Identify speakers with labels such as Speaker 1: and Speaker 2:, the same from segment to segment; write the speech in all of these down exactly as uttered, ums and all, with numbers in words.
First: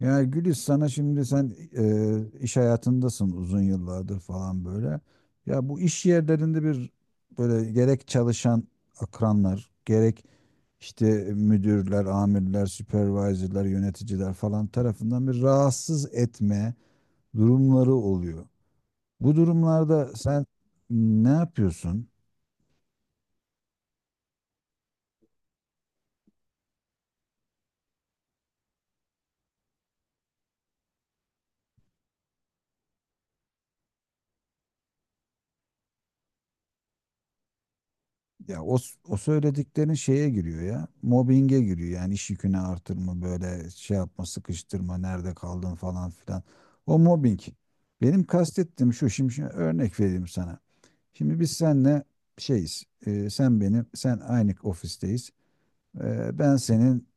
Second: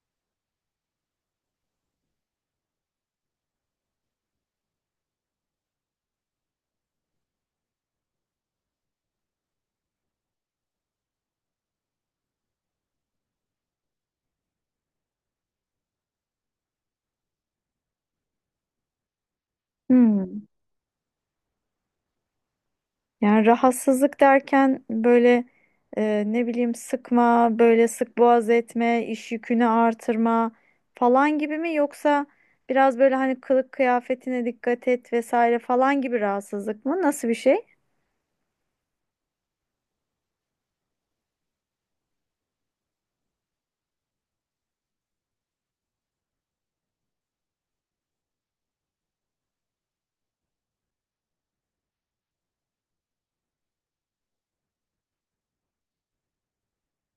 Speaker 1: Ya Gülis, sana şimdi sen e, iş hayatındasın uzun yıllardır falan böyle. Ya bu iş yerlerinde bir böyle gerek çalışan akranlar, gerek işte müdürler, amirler, supervisorlar, yöneticiler falan tarafından bir rahatsız etme durumları oluyor. Bu durumlarda sen
Speaker 2: Hmm.
Speaker 1: ne yapıyorsun?
Speaker 2: Yani rahatsızlık derken böyle e, ne bileyim sıkma, böyle sık boğaz etme, iş yükünü artırma falan gibi mi, yoksa biraz böyle hani kılık kıyafetine dikkat et vesaire falan gibi rahatsızlık mı? Nasıl bir şey?
Speaker 1: Ya o, o söylediklerin şeye giriyor ya. Mobbinge giriyor, yani iş yükünü artırma, böyle şey yapma, sıkıştırma, nerede kaldın falan filan. O mobbing. Benim kastettiğim şu şimdi, şimdi örnek vereyim sana. Şimdi biz seninle şeyiz. e, sen benim sen aynı ofisteyiz. E, ben senin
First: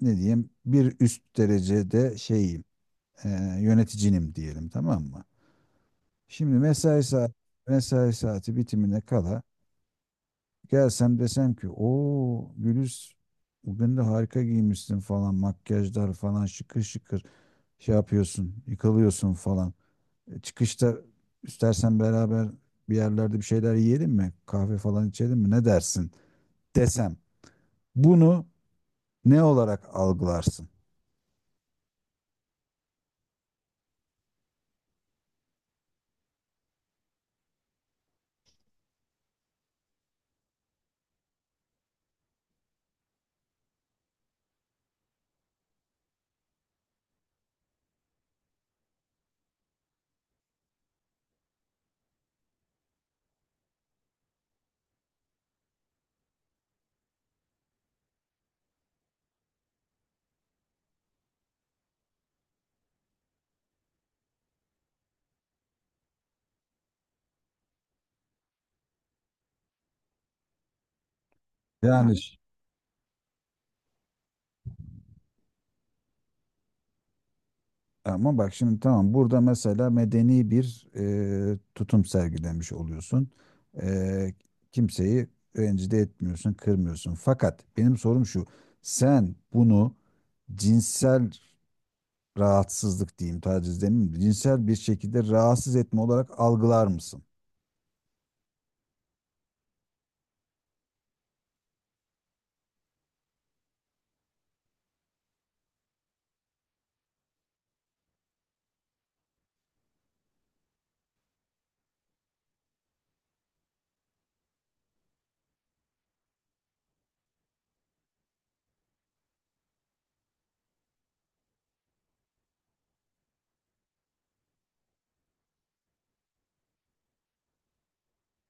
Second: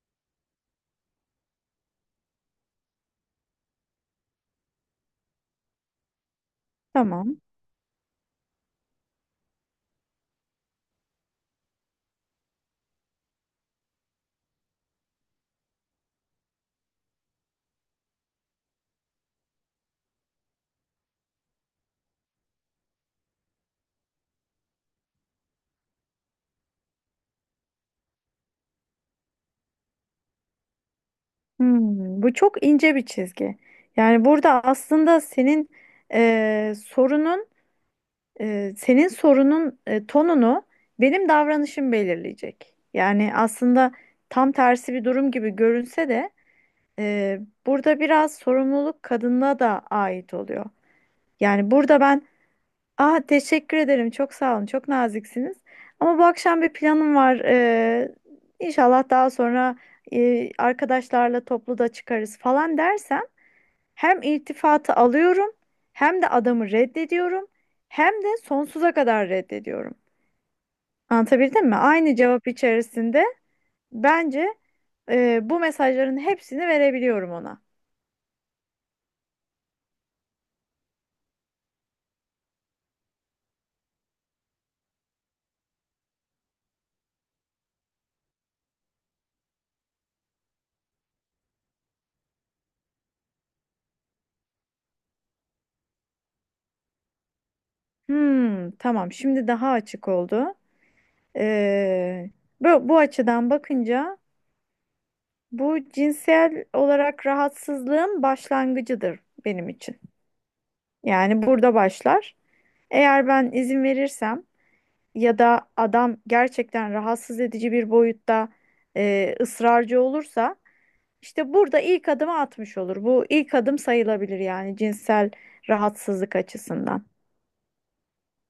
Speaker 1: ne diyeyim, bir üst derecede şeyim, e, yöneticinim diyelim, tamam mı? Şimdi mesai saat,
Speaker 2: Tamam.
Speaker 1: mesai saati bitimine kala gelsem, desem ki, "O Güliz, bugün de harika giymişsin falan, makyajlar falan, şıkır şıkır şey yapıyorsun, yıkılıyorsun falan. E, Çıkışta istersen beraber bir yerlerde bir şeyler yiyelim mi? Kahve falan içelim mi? Ne dersin?" Desem, bunu ne olarak algılarsın?
Speaker 2: Hmm, bu çok ince bir çizgi. Yani burada aslında senin e, sorunun Ee, senin sorunun e, tonunu benim davranışım belirleyecek. Yani aslında tam tersi bir durum gibi görünse de e, burada biraz sorumluluk kadına da ait oluyor. Yani burada ben "ah, teşekkür ederim, çok sağ olun, çok naziksiniz ama bu akşam bir planım var. Ee, inşallah daha sonra e, arkadaşlarla toplu da çıkarız" falan dersem, hem iltifatı alıyorum, hem de adamı reddediyorum, hem de sonsuza kadar reddediyorum. Anlatabildim mi?
Speaker 1: Yani.
Speaker 2: Aynı cevap içerisinde bence e, bu mesajların hepsini verebiliyorum ona.
Speaker 1: Ama bak şimdi tamam, burada mesela medeni bir e, tutum sergilemiş oluyorsun. E, Kimseyi rencide etmiyorsun, kırmıyorsun. Fakat benim sorum şu. Sen bunu cinsel rahatsızlık diyeyim, taciz demeyeyim, de, cinsel bir şekilde rahatsız etme olarak algılar mısın?
Speaker 2: Hmm, tamam. Şimdi daha açık oldu. Ee, bu, bu açıdan bakınca bu cinsel olarak rahatsızlığın başlangıcıdır benim için. Yani burada başlar. Eğer ben izin verirsem ya da adam gerçekten rahatsız edici bir boyutta e, ısrarcı olursa, işte burada ilk adımı atmış olur. Bu ilk adım sayılabilir yani, cinsel rahatsızlık açısından.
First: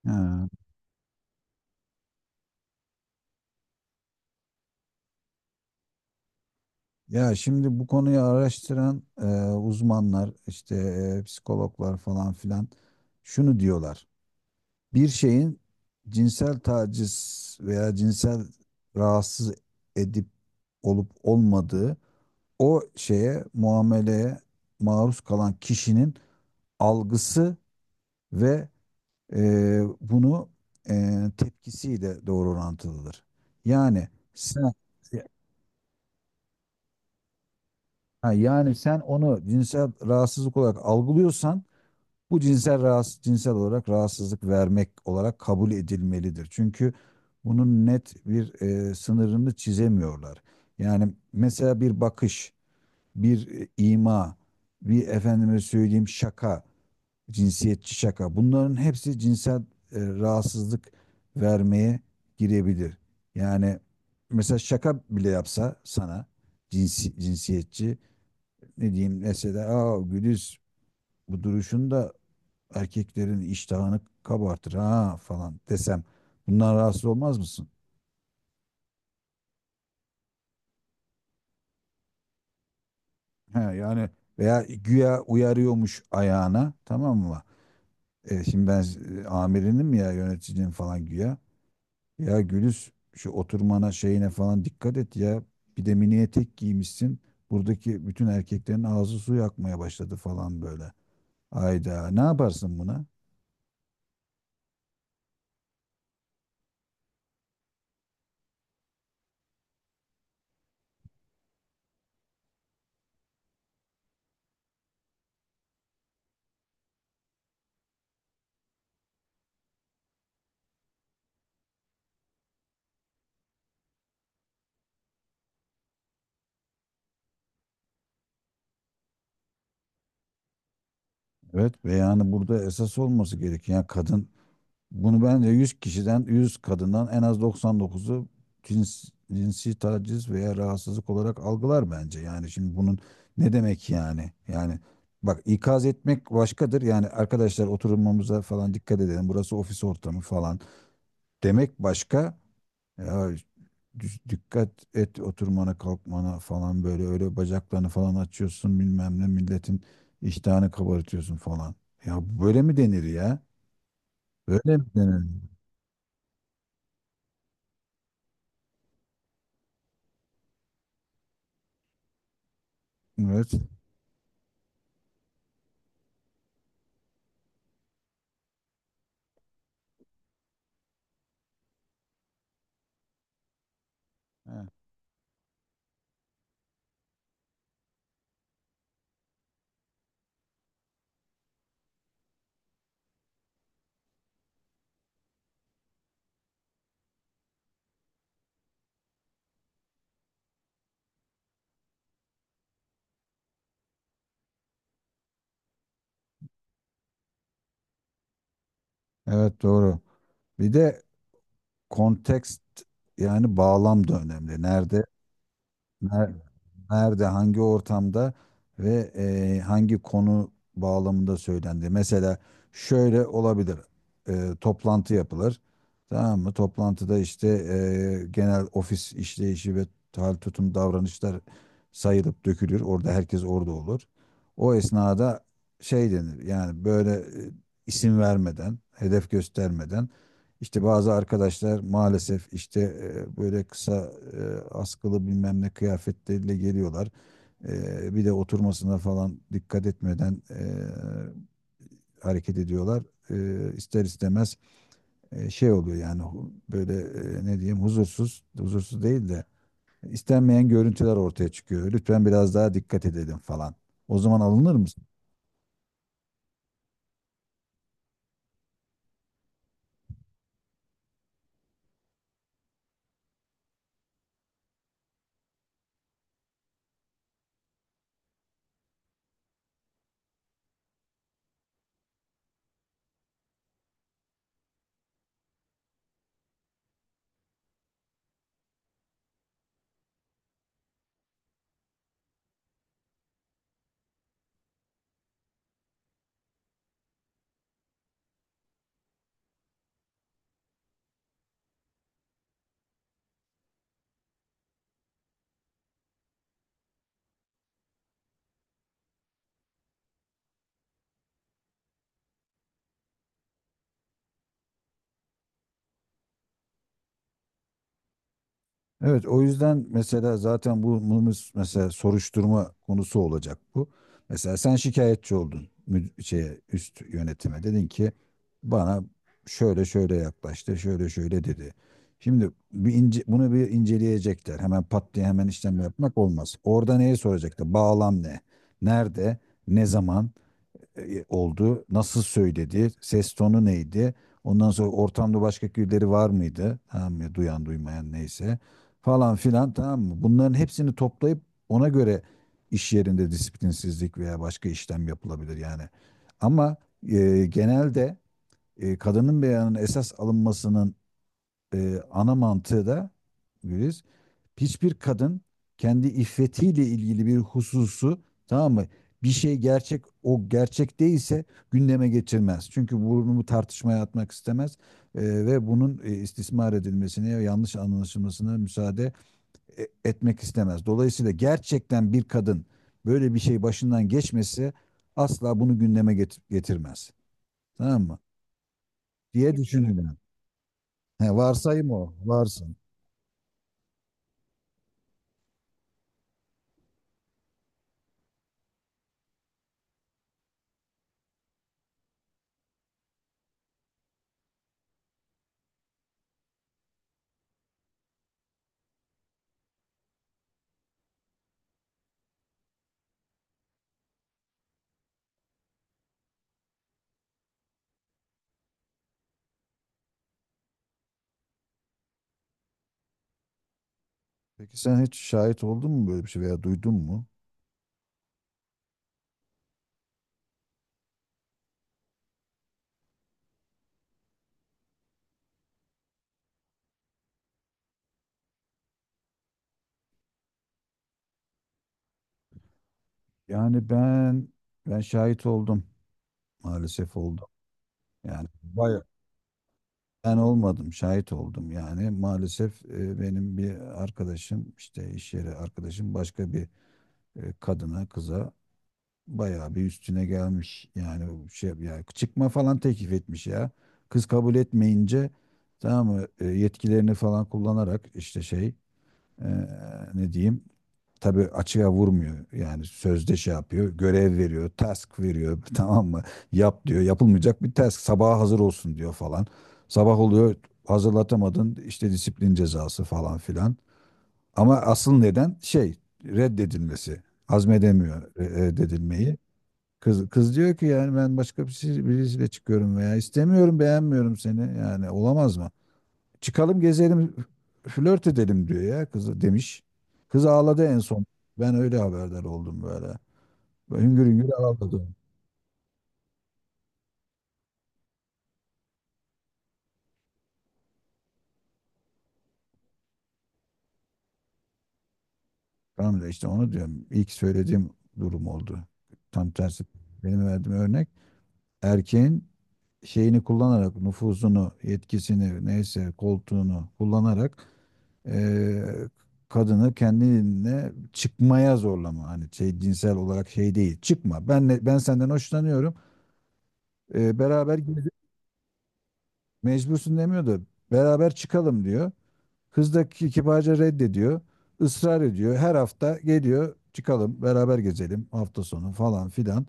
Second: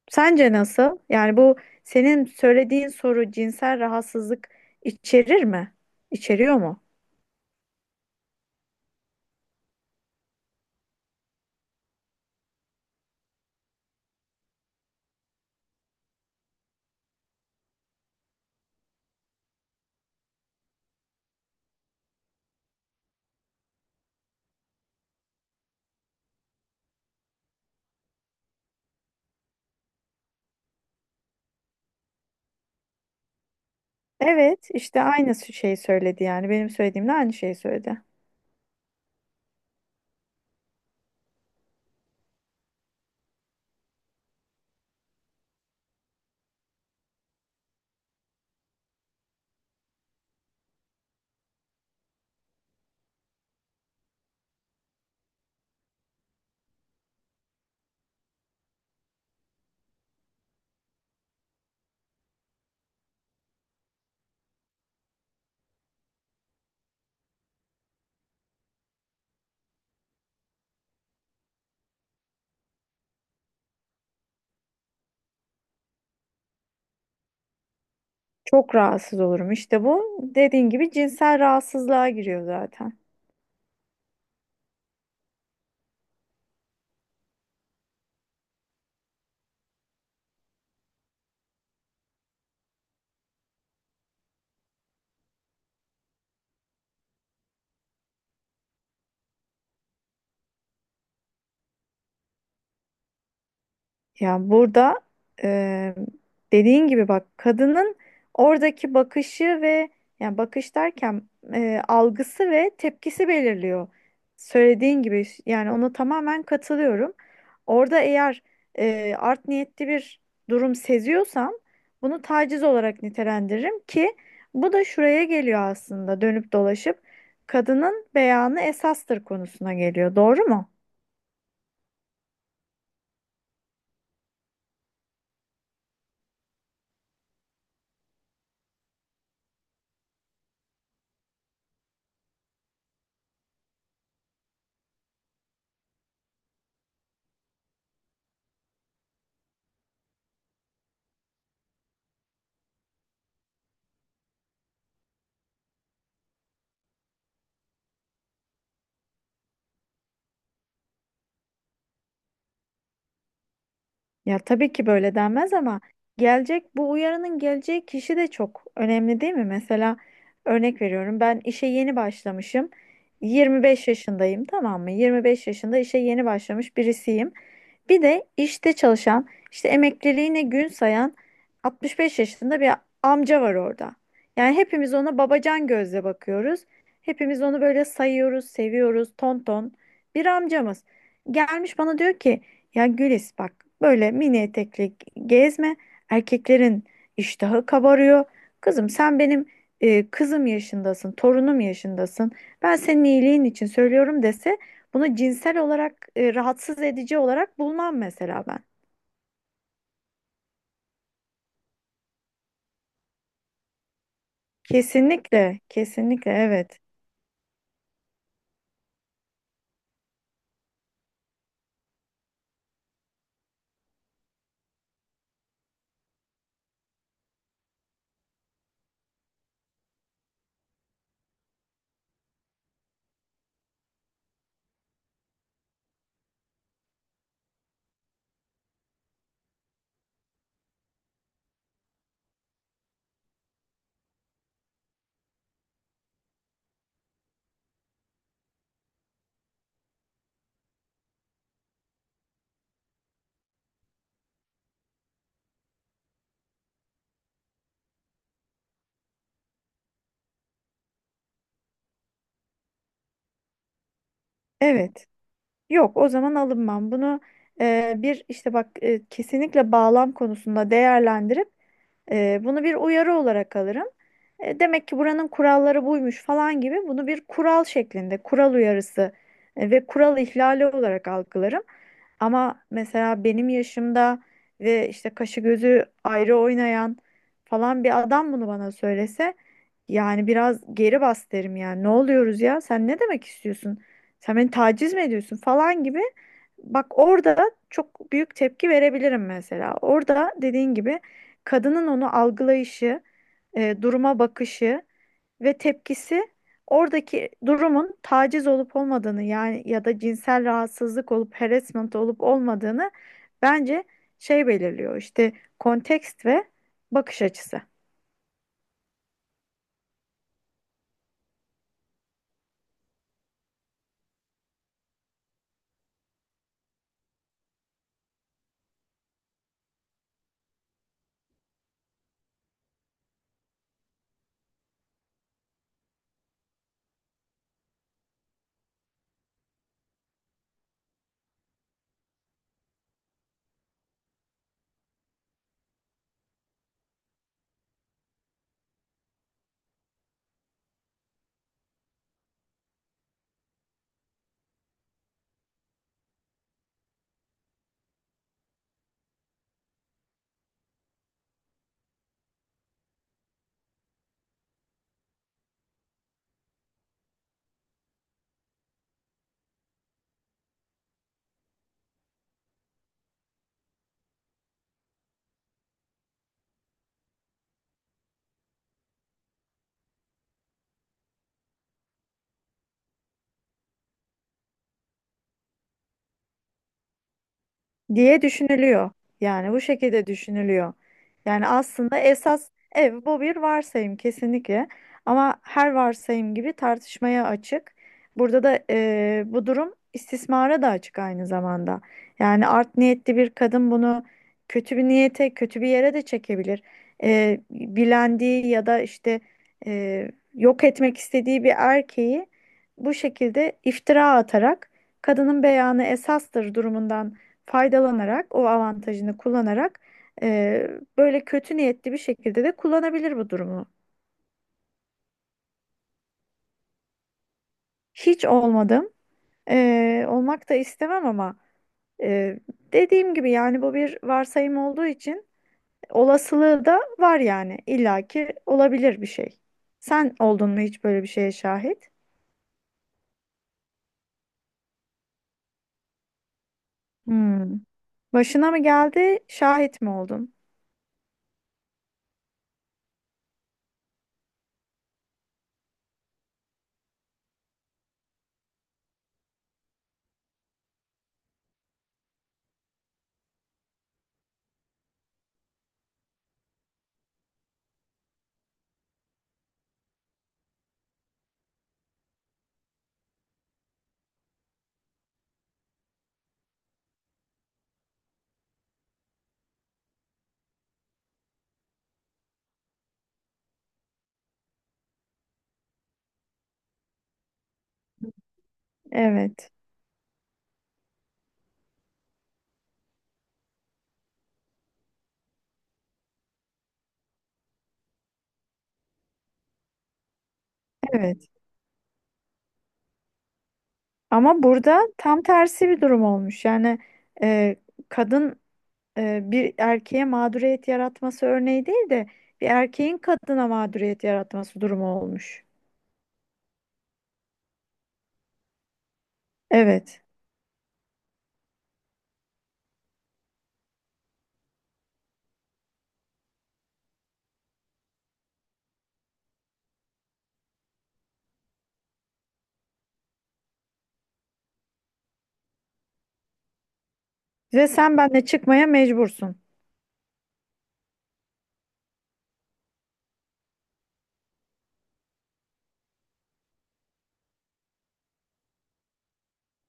Speaker 1: Ha.
Speaker 2: Sence nasıl? Yani bu, senin söylediğin soru cinsel rahatsızlık içerir mi? İçeriyor mu?
Speaker 1: Ya şimdi bu konuyu araştıran e, uzmanlar, işte e, psikologlar falan filan şunu diyorlar: bir şeyin cinsel taciz veya cinsel rahatsız edip olup olmadığı, o şeye, muameleye maruz kalan kişinin algısı ve e, bunu e, tepkisiyle doğru orantılıdır. Yani
Speaker 2: Evet,
Speaker 1: sen
Speaker 2: işte aynı şeyi söyledi yani, benim söylediğimle aynı şeyi söyledi.
Speaker 1: ha, yani sen onu cinsel rahatsızlık olarak algılıyorsan, bu cinsel rahatsız, cinsel olarak rahatsızlık vermek olarak kabul edilmelidir. Çünkü bunun net bir e, sınırını çizemiyorlar. Yani mesela bir bakış, bir e, ima, bir efendime söyleyeyim şaka, cinsiyetçi şaka. Bunların hepsi cinsel e, rahatsızlık vermeye girebilir. Yani mesela şaka bile yapsa sana cinsi, cinsiyetçi, ne diyeyim, mesela, "Aa Güliz, bu duruşunda erkeklerin iştahını kabartır ha" falan desem, bundan rahatsız olmaz mısın?
Speaker 2: Çok rahatsız olurum. İşte bu, dediğin gibi cinsel rahatsızlığa giriyor zaten.
Speaker 1: He, yani veya güya uyarıyormuş ayağına, tamam mı? E, şimdi ben, e, amirinim ya, yöneticim falan güya. "Ya Gülüz, şu oturmana, şeyine falan dikkat et ya. Bir de mini etek giymişsin. Buradaki bütün erkeklerin ağzı su yakmaya başladı falan böyle." Ayda ne yaparsın buna?
Speaker 2: Ya burada eee dediğin gibi bak, kadının oradaki bakışı ve, yani bakış derken eee, algısı ve tepkisi belirliyor. Söylediğin gibi, yani ona tamamen katılıyorum. Orada eğer eee, art niyetli bir durum seziyorsam, bunu taciz olarak nitelendiririm ki bu da şuraya geliyor aslında, dönüp dolaşıp kadının beyanı esastır konusuna geliyor. Doğru mu?
Speaker 1: Evet, ve yani burada esas olması gereken, yani kadın, bunu bence yüz kişiden, yüz kadından en az doksan dokuzu cins, cinsi taciz veya rahatsızlık olarak algılar bence. Yani şimdi bunun ne demek yani? Yani bak, ikaz etmek başkadır. Yani, "Arkadaşlar oturmamıza falan dikkat edelim. Burası ofis ortamı falan" demek başka. "Ya düş- dikkat et oturmana kalkmana falan, böyle öyle bacaklarını falan açıyorsun, bilmem ne milletin iştahını kabartıyorsun falan." Ya böyle mi denir ya?
Speaker 2: Ya tabii
Speaker 1: Böyle mi
Speaker 2: ki böyle
Speaker 1: denir?
Speaker 2: denmez ama gelecek bu uyarının geleceği kişi de çok önemli, değil mi? Mesela örnek veriyorum, ben işe yeni başlamışım.
Speaker 1: Evet.
Speaker 2: yirmi beş yaşındayım, tamam mı? yirmi beş yaşında işe yeni başlamış birisiyim. Bir de işte çalışan, işte emekliliğine gün sayan altmış beş yaşında bir amca var orada. Yani
Speaker 1: He,
Speaker 2: hepimiz ona babacan gözle bakıyoruz. Hepimiz onu böyle sayıyoruz, seviyoruz, ton ton. Bir amcamız gelmiş bana diyor ki "ya Gülis, bak böyle mini etekli gezme, erkeklerin iştahı kabarıyor. Kızım, sen benim e, kızım yaşındasın, torunum yaşındasın. Ben senin iyiliğin için söylüyorum" dese, bunu cinsel olarak e, rahatsız edici olarak bulmam mesela ben.
Speaker 1: evet doğru. Bir de kontekst, yani bağlam da önemli. Nerede,
Speaker 2: Kesinlikle, kesinlikle
Speaker 1: ner-
Speaker 2: evet.
Speaker 1: nerede, hangi ortamda ve e, hangi konu bağlamında söylendi. Mesela şöyle olabilir. E, toplantı yapılır. Tamam mı? Toplantıda işte e, genel ofis işleyişi ve hal, tutum, davranışlar sayılıp dökülür. Orada herkes orada olur. O esnada şey denir. Yani böyle, e, isim vermeden, hedef göstermeden, "İşte bazı arkadaşlar maalesef işte e, böyle kısa, e, askılı bilmem ne kıyafetleriyle geliyorlar. E, bir de oturmasına falan dikkat etmeden e, hareket ediyorlar. E, ister istemez e, şey oluyor, yani hu- böyle, e, ne diyeyim, huzursuz, huzursuz değil de istenmeyen görüntüler ortaya çıkıyor. Lütfen biraz daha dikkat edelim" falan. O zaman alınır mı?
Speaker 2: Evet. Yok, o zaman alınmam. Bunu e, bir işte bak, e, kesinlikle bağlam konusunda değerlendirip e, bunu bir uyarı olarak alırım. E, demek ki buranın kuralları buymuş falan gibi, bunu bir kural şeklinde, kural uyarısı e, ve kural ihlali olarak algılarım. Ama mesela benim yaşımda ve işte kaşı gözü ayrı oynayan falan bir adam bunu bana söylese, yani biraz "geri bas" derim yani. Ne oluyoruz ya? Sen ne demek istiyorsun? Sen beni taciz mi ediyorsun falan gibi. Bak orada çok büyük tepki verebilirim mesela. Orada, dediğin gibi, kadının onu algılayışı, e, duruma bakışı ve tepkisi oradaki durumun taciz olup olmadığını, yani ya da cinsel rahatsızlık olup harassment olup olmadığını bence şey belirliyor. İşte kontekst ve bakış açısı.
Speaker 1: Evet, o yüzden mesela zaten bu bu mesela soruşturma konusu olacak bu. Mesela sen şikayetçi oldun, müd- şeye, üst yönetime dedin ki, "Bana şöyle şöyle yaklaştı, şöyle şöyle dedi." Şimdi bir ince, bunu bir inceleyecekler. Hemen pat diye hemen işlem yapmak olmaz. Orada neye soracaklar? Bağlam ne? Nerede? Ne zaman e, e, oldu? Nasıl söyledi? Ses tonu neydi? Ondan sonra ortamda başka birileri var mıydı? Tamam mı? Duyan, duymayan neyse. Falan filan, tamam mı? Bunların hepsini toplayıp ona göre iş yerinde disiplinsizlik veya başka işlem yapılabilir yani. Ama e, genelde e, kadının beyanının esas alınmasının e, ana mantığı da, Güliz, hiçbir kadın kendi iffetiyle ilgili bir hususu, tamam mı, bir şey gerçek, o gerçek değilse gündeme getirmez. Çünkü bunu tartışmaya atmak istemez e, ve bunun e, istismar edilmesine ya yanlış anlaşılmasına müsaade e, etmek istemez. Dolayısıyla gerçekten bir kadın böyle bir şey başından geçmesi asla bunu gündeme get- getirmez. Tamam mı?
Speaker 2: Diye düşünülüyor. Yani
Speaker 1: Diye
Speaker 2: bu şekilde
Speaker 1: düşünülen.
Speaker 2: düşünülüyor.
Speaker 1: He,
Speaker 2: Yani
Speaker 1: varsayım
Speaker 2: aslında
Speaker 1: o.
Speaker 2: esas
Speaker 1: Varsın.
Speaker 2: ev bu bir varsayım kesinlikle. Ama her varsayım gibi tartışmaya açık. Burada da eee, bu durum istismara da açık aynı zamanda. Yani art niyetli bir kadın bunu kötü bir niyete, kötü bir yere de çekebilir. Eee, bilendiği ya da işte eee, yok etmek istediği bir erkeği bu şekilde iftira atarak, kadının beyanı esastır durumundan faydalanarak, o avantajını kullanarak, e, böyle kötü niyetli bir şekilde de kullanabilir bu durumu.
Speaker 1: Peki sen hiç şahit oldun mu böyle bir şey, veya duydun mu?
Speaker 2: Hiç olmadım. E, olmak da istemem ama e, dediğim gibi, yani bu bir varsayım olduğu için olasılığı da var yani. İlla ki olabilir bir şey. Sen oldun mu hiç böyle bir şeye şahit?
Speaker 1: Yani ben ben şahit oldum. Maalesef oldum.
Speaker 2: Hmm.
Speaker 1: Yani
Speaker 2: Başına mı
Speaker 1: bayağı,
Speaker 2: geldi, şahit mi oldun?
Speaker 1: ben olmadım, şahit oldum. Yani maalesef e, benim bir arkadaşım, işte iş yeri arkadaşım, başka bir e, kadına, kıza bayağı bir üstüne gelmiş. Yani şey, ya çıkma falan teklif etmiş ya. Kız kabul etmeyince, tamam mı, e, yetkilerini falan kullanarak, işte şey, e, ne diyeyim, tabii açığa vurmuyor. Yani sözde şey yapıyor. Görev veriyor. Task veriyor. Tamam mı? Yap diyor. Yapılmayacak bir task. Sabaha hazır olsun diyor falan. Sabah oluyor. Hazırlatamadın. İşte disiplin cezası falan filan. Ama asıl neden şey, reddedilmesi. Hazmedemiyor re- reddedilmeyi.
Speaker 2: Evet,
Speaker 1: Kız, kız diyor ki, yani, "Ben başka birisi- birisiyle çıkıyorum veya istemiyorum, beğenmiyorum seni. Yani olamaz mı?" "Çıkalım gezelim, flört edelim" diyor ya kızı, demiş. Kız ağladı en son.
Speaker 2: evet.
Speaker 1: Ben öyle haberdar oldum böyle. Böyle hüngür
Speaker 2: Ama
Speaker 1: hüngür
Speaker 2: burada
Speaker 1: ağladım.
Speaker 2: tam tersi bir durum olmuş. Yani e, kadın e, bir erkeğe mağduriyet yaratması örneği değil de, bir erkeğin kadına mağduriyet yaratması durumu olmuş.
Speaker 1: Tamam da işte onu diyorum. İlk söylediğim durum oldu. Tam tersi
Speaker 2: Evet.
Speaker 1: benim verdiğim örnek. Erkeğin şeyini kullanarak, nüfuzunu, yetkisini neyse koltuğunu kullanarak, eee, kadını kendine çıkmaya zorlama. Hani şey, cinsel olarak şey değil. Çıkma. Ben ben senden hoşlanıyorum. Eee,
Speaker 2: Ve
Speaker 1: beraber
Speaker 2: sen
Speaker 1: gezelim."
Speaker 2: benimle çıkmaya mecbursun.
Speaker 1: Mecbursun demiyor da, beraber çıkalım diyor. Kız da kibarca reddediyor. Israr ediyor. Her hafta geliyor, "Çıkalım beraber gezelim hafta sonu" falan filan.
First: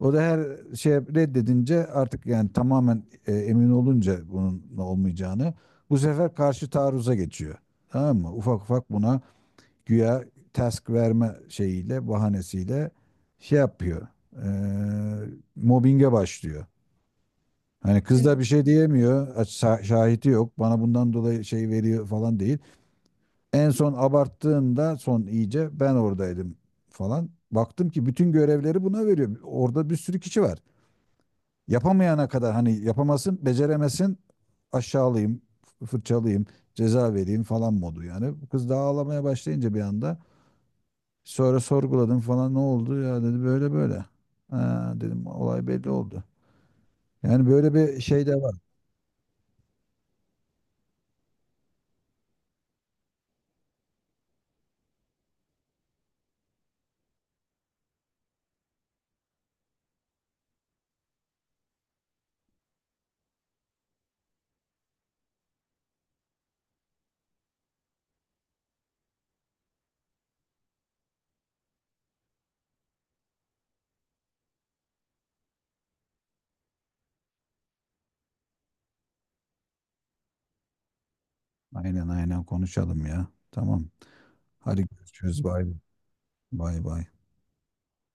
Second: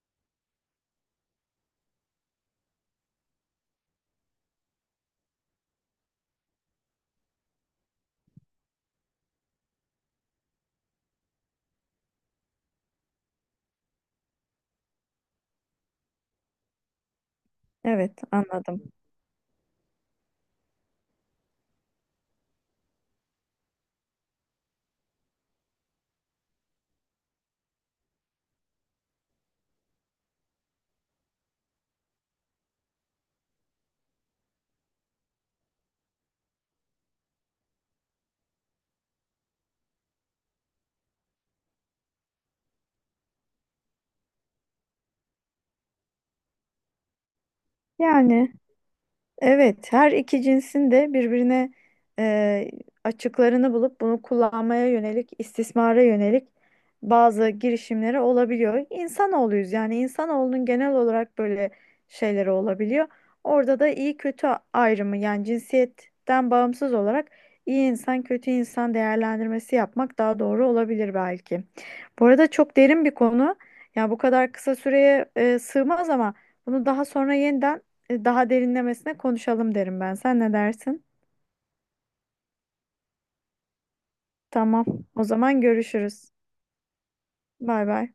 Speaker 1: O da her şey reddedince, artık yani tamamen e, emin olunca bunun olmayacağını, bu sefer karşı taarruza geçiyor. Tamam mı? Ufak ufak buna güya task verme şeyiyle, bahanesiyle şey yapıyor. E, Mobbinge başlıyor. Hani
Speaker 2: Evet,
Speaker 1: kız da bir şey
Speaker 2: anladım.
Speaker 1: diyemiyor. aç- şa- Şahidi yok. Bana bundan dolayı şey veriyor falan değil. En son abarttığında, son iyice ben oradaydım falan. Baktım ki bütün görevleri buna veriyor. Orada bir sürü kişi var. Yapamayana kadar, hani yapamasın, beceremesin, aşağılayayım, f- fırçalayayım, ceza vereyim falan modu yani. Kız da ağlamaya başlayınca bir anda, sonra sorguladım falan, "Ne oldu ya?" dedi, "Böyle böyle." Ha, dedim, olay belli oldu. Yani böyle bir şey de
Speaker 2: Yani
Speaker 1: var.
Speaker 2: evet, her iki cinsin de birbirine e, açıklarını bulup bunu kullanmaya yönelik, istismara yönelik bazı girişimleri olabiliyor. İnsanoğluyuz, yani insanoğlunun genel olarak böyle şeyleri olabiliyor. Orada da iyi kötü ayrımı, yani cinsiyetten bağımsız olarak iyi insan kötü insan değerlendirmesi yapmak daha doğru olabilir belki. Bu arada çok derin bir konu. Ya bu kadar kısa süreye e, sığmaz ama bunu daha sonra yeniden e, daha derinlemesine konuşalım derim ben. Sen ne dersin?
Speaker 1: Aynen aynen konuşalım ya. Tamam.
Speaker 2: Tamam.
Speaker 1: Hadi
Speaker 2: O
Speaker 1: görüşürüz.
Speaker 2: zaman
Speaker 1: Bay bay.
Speaker 2: görüşürüz.
Speaker 1: Bay bay.
Speaker 2: Bay bay.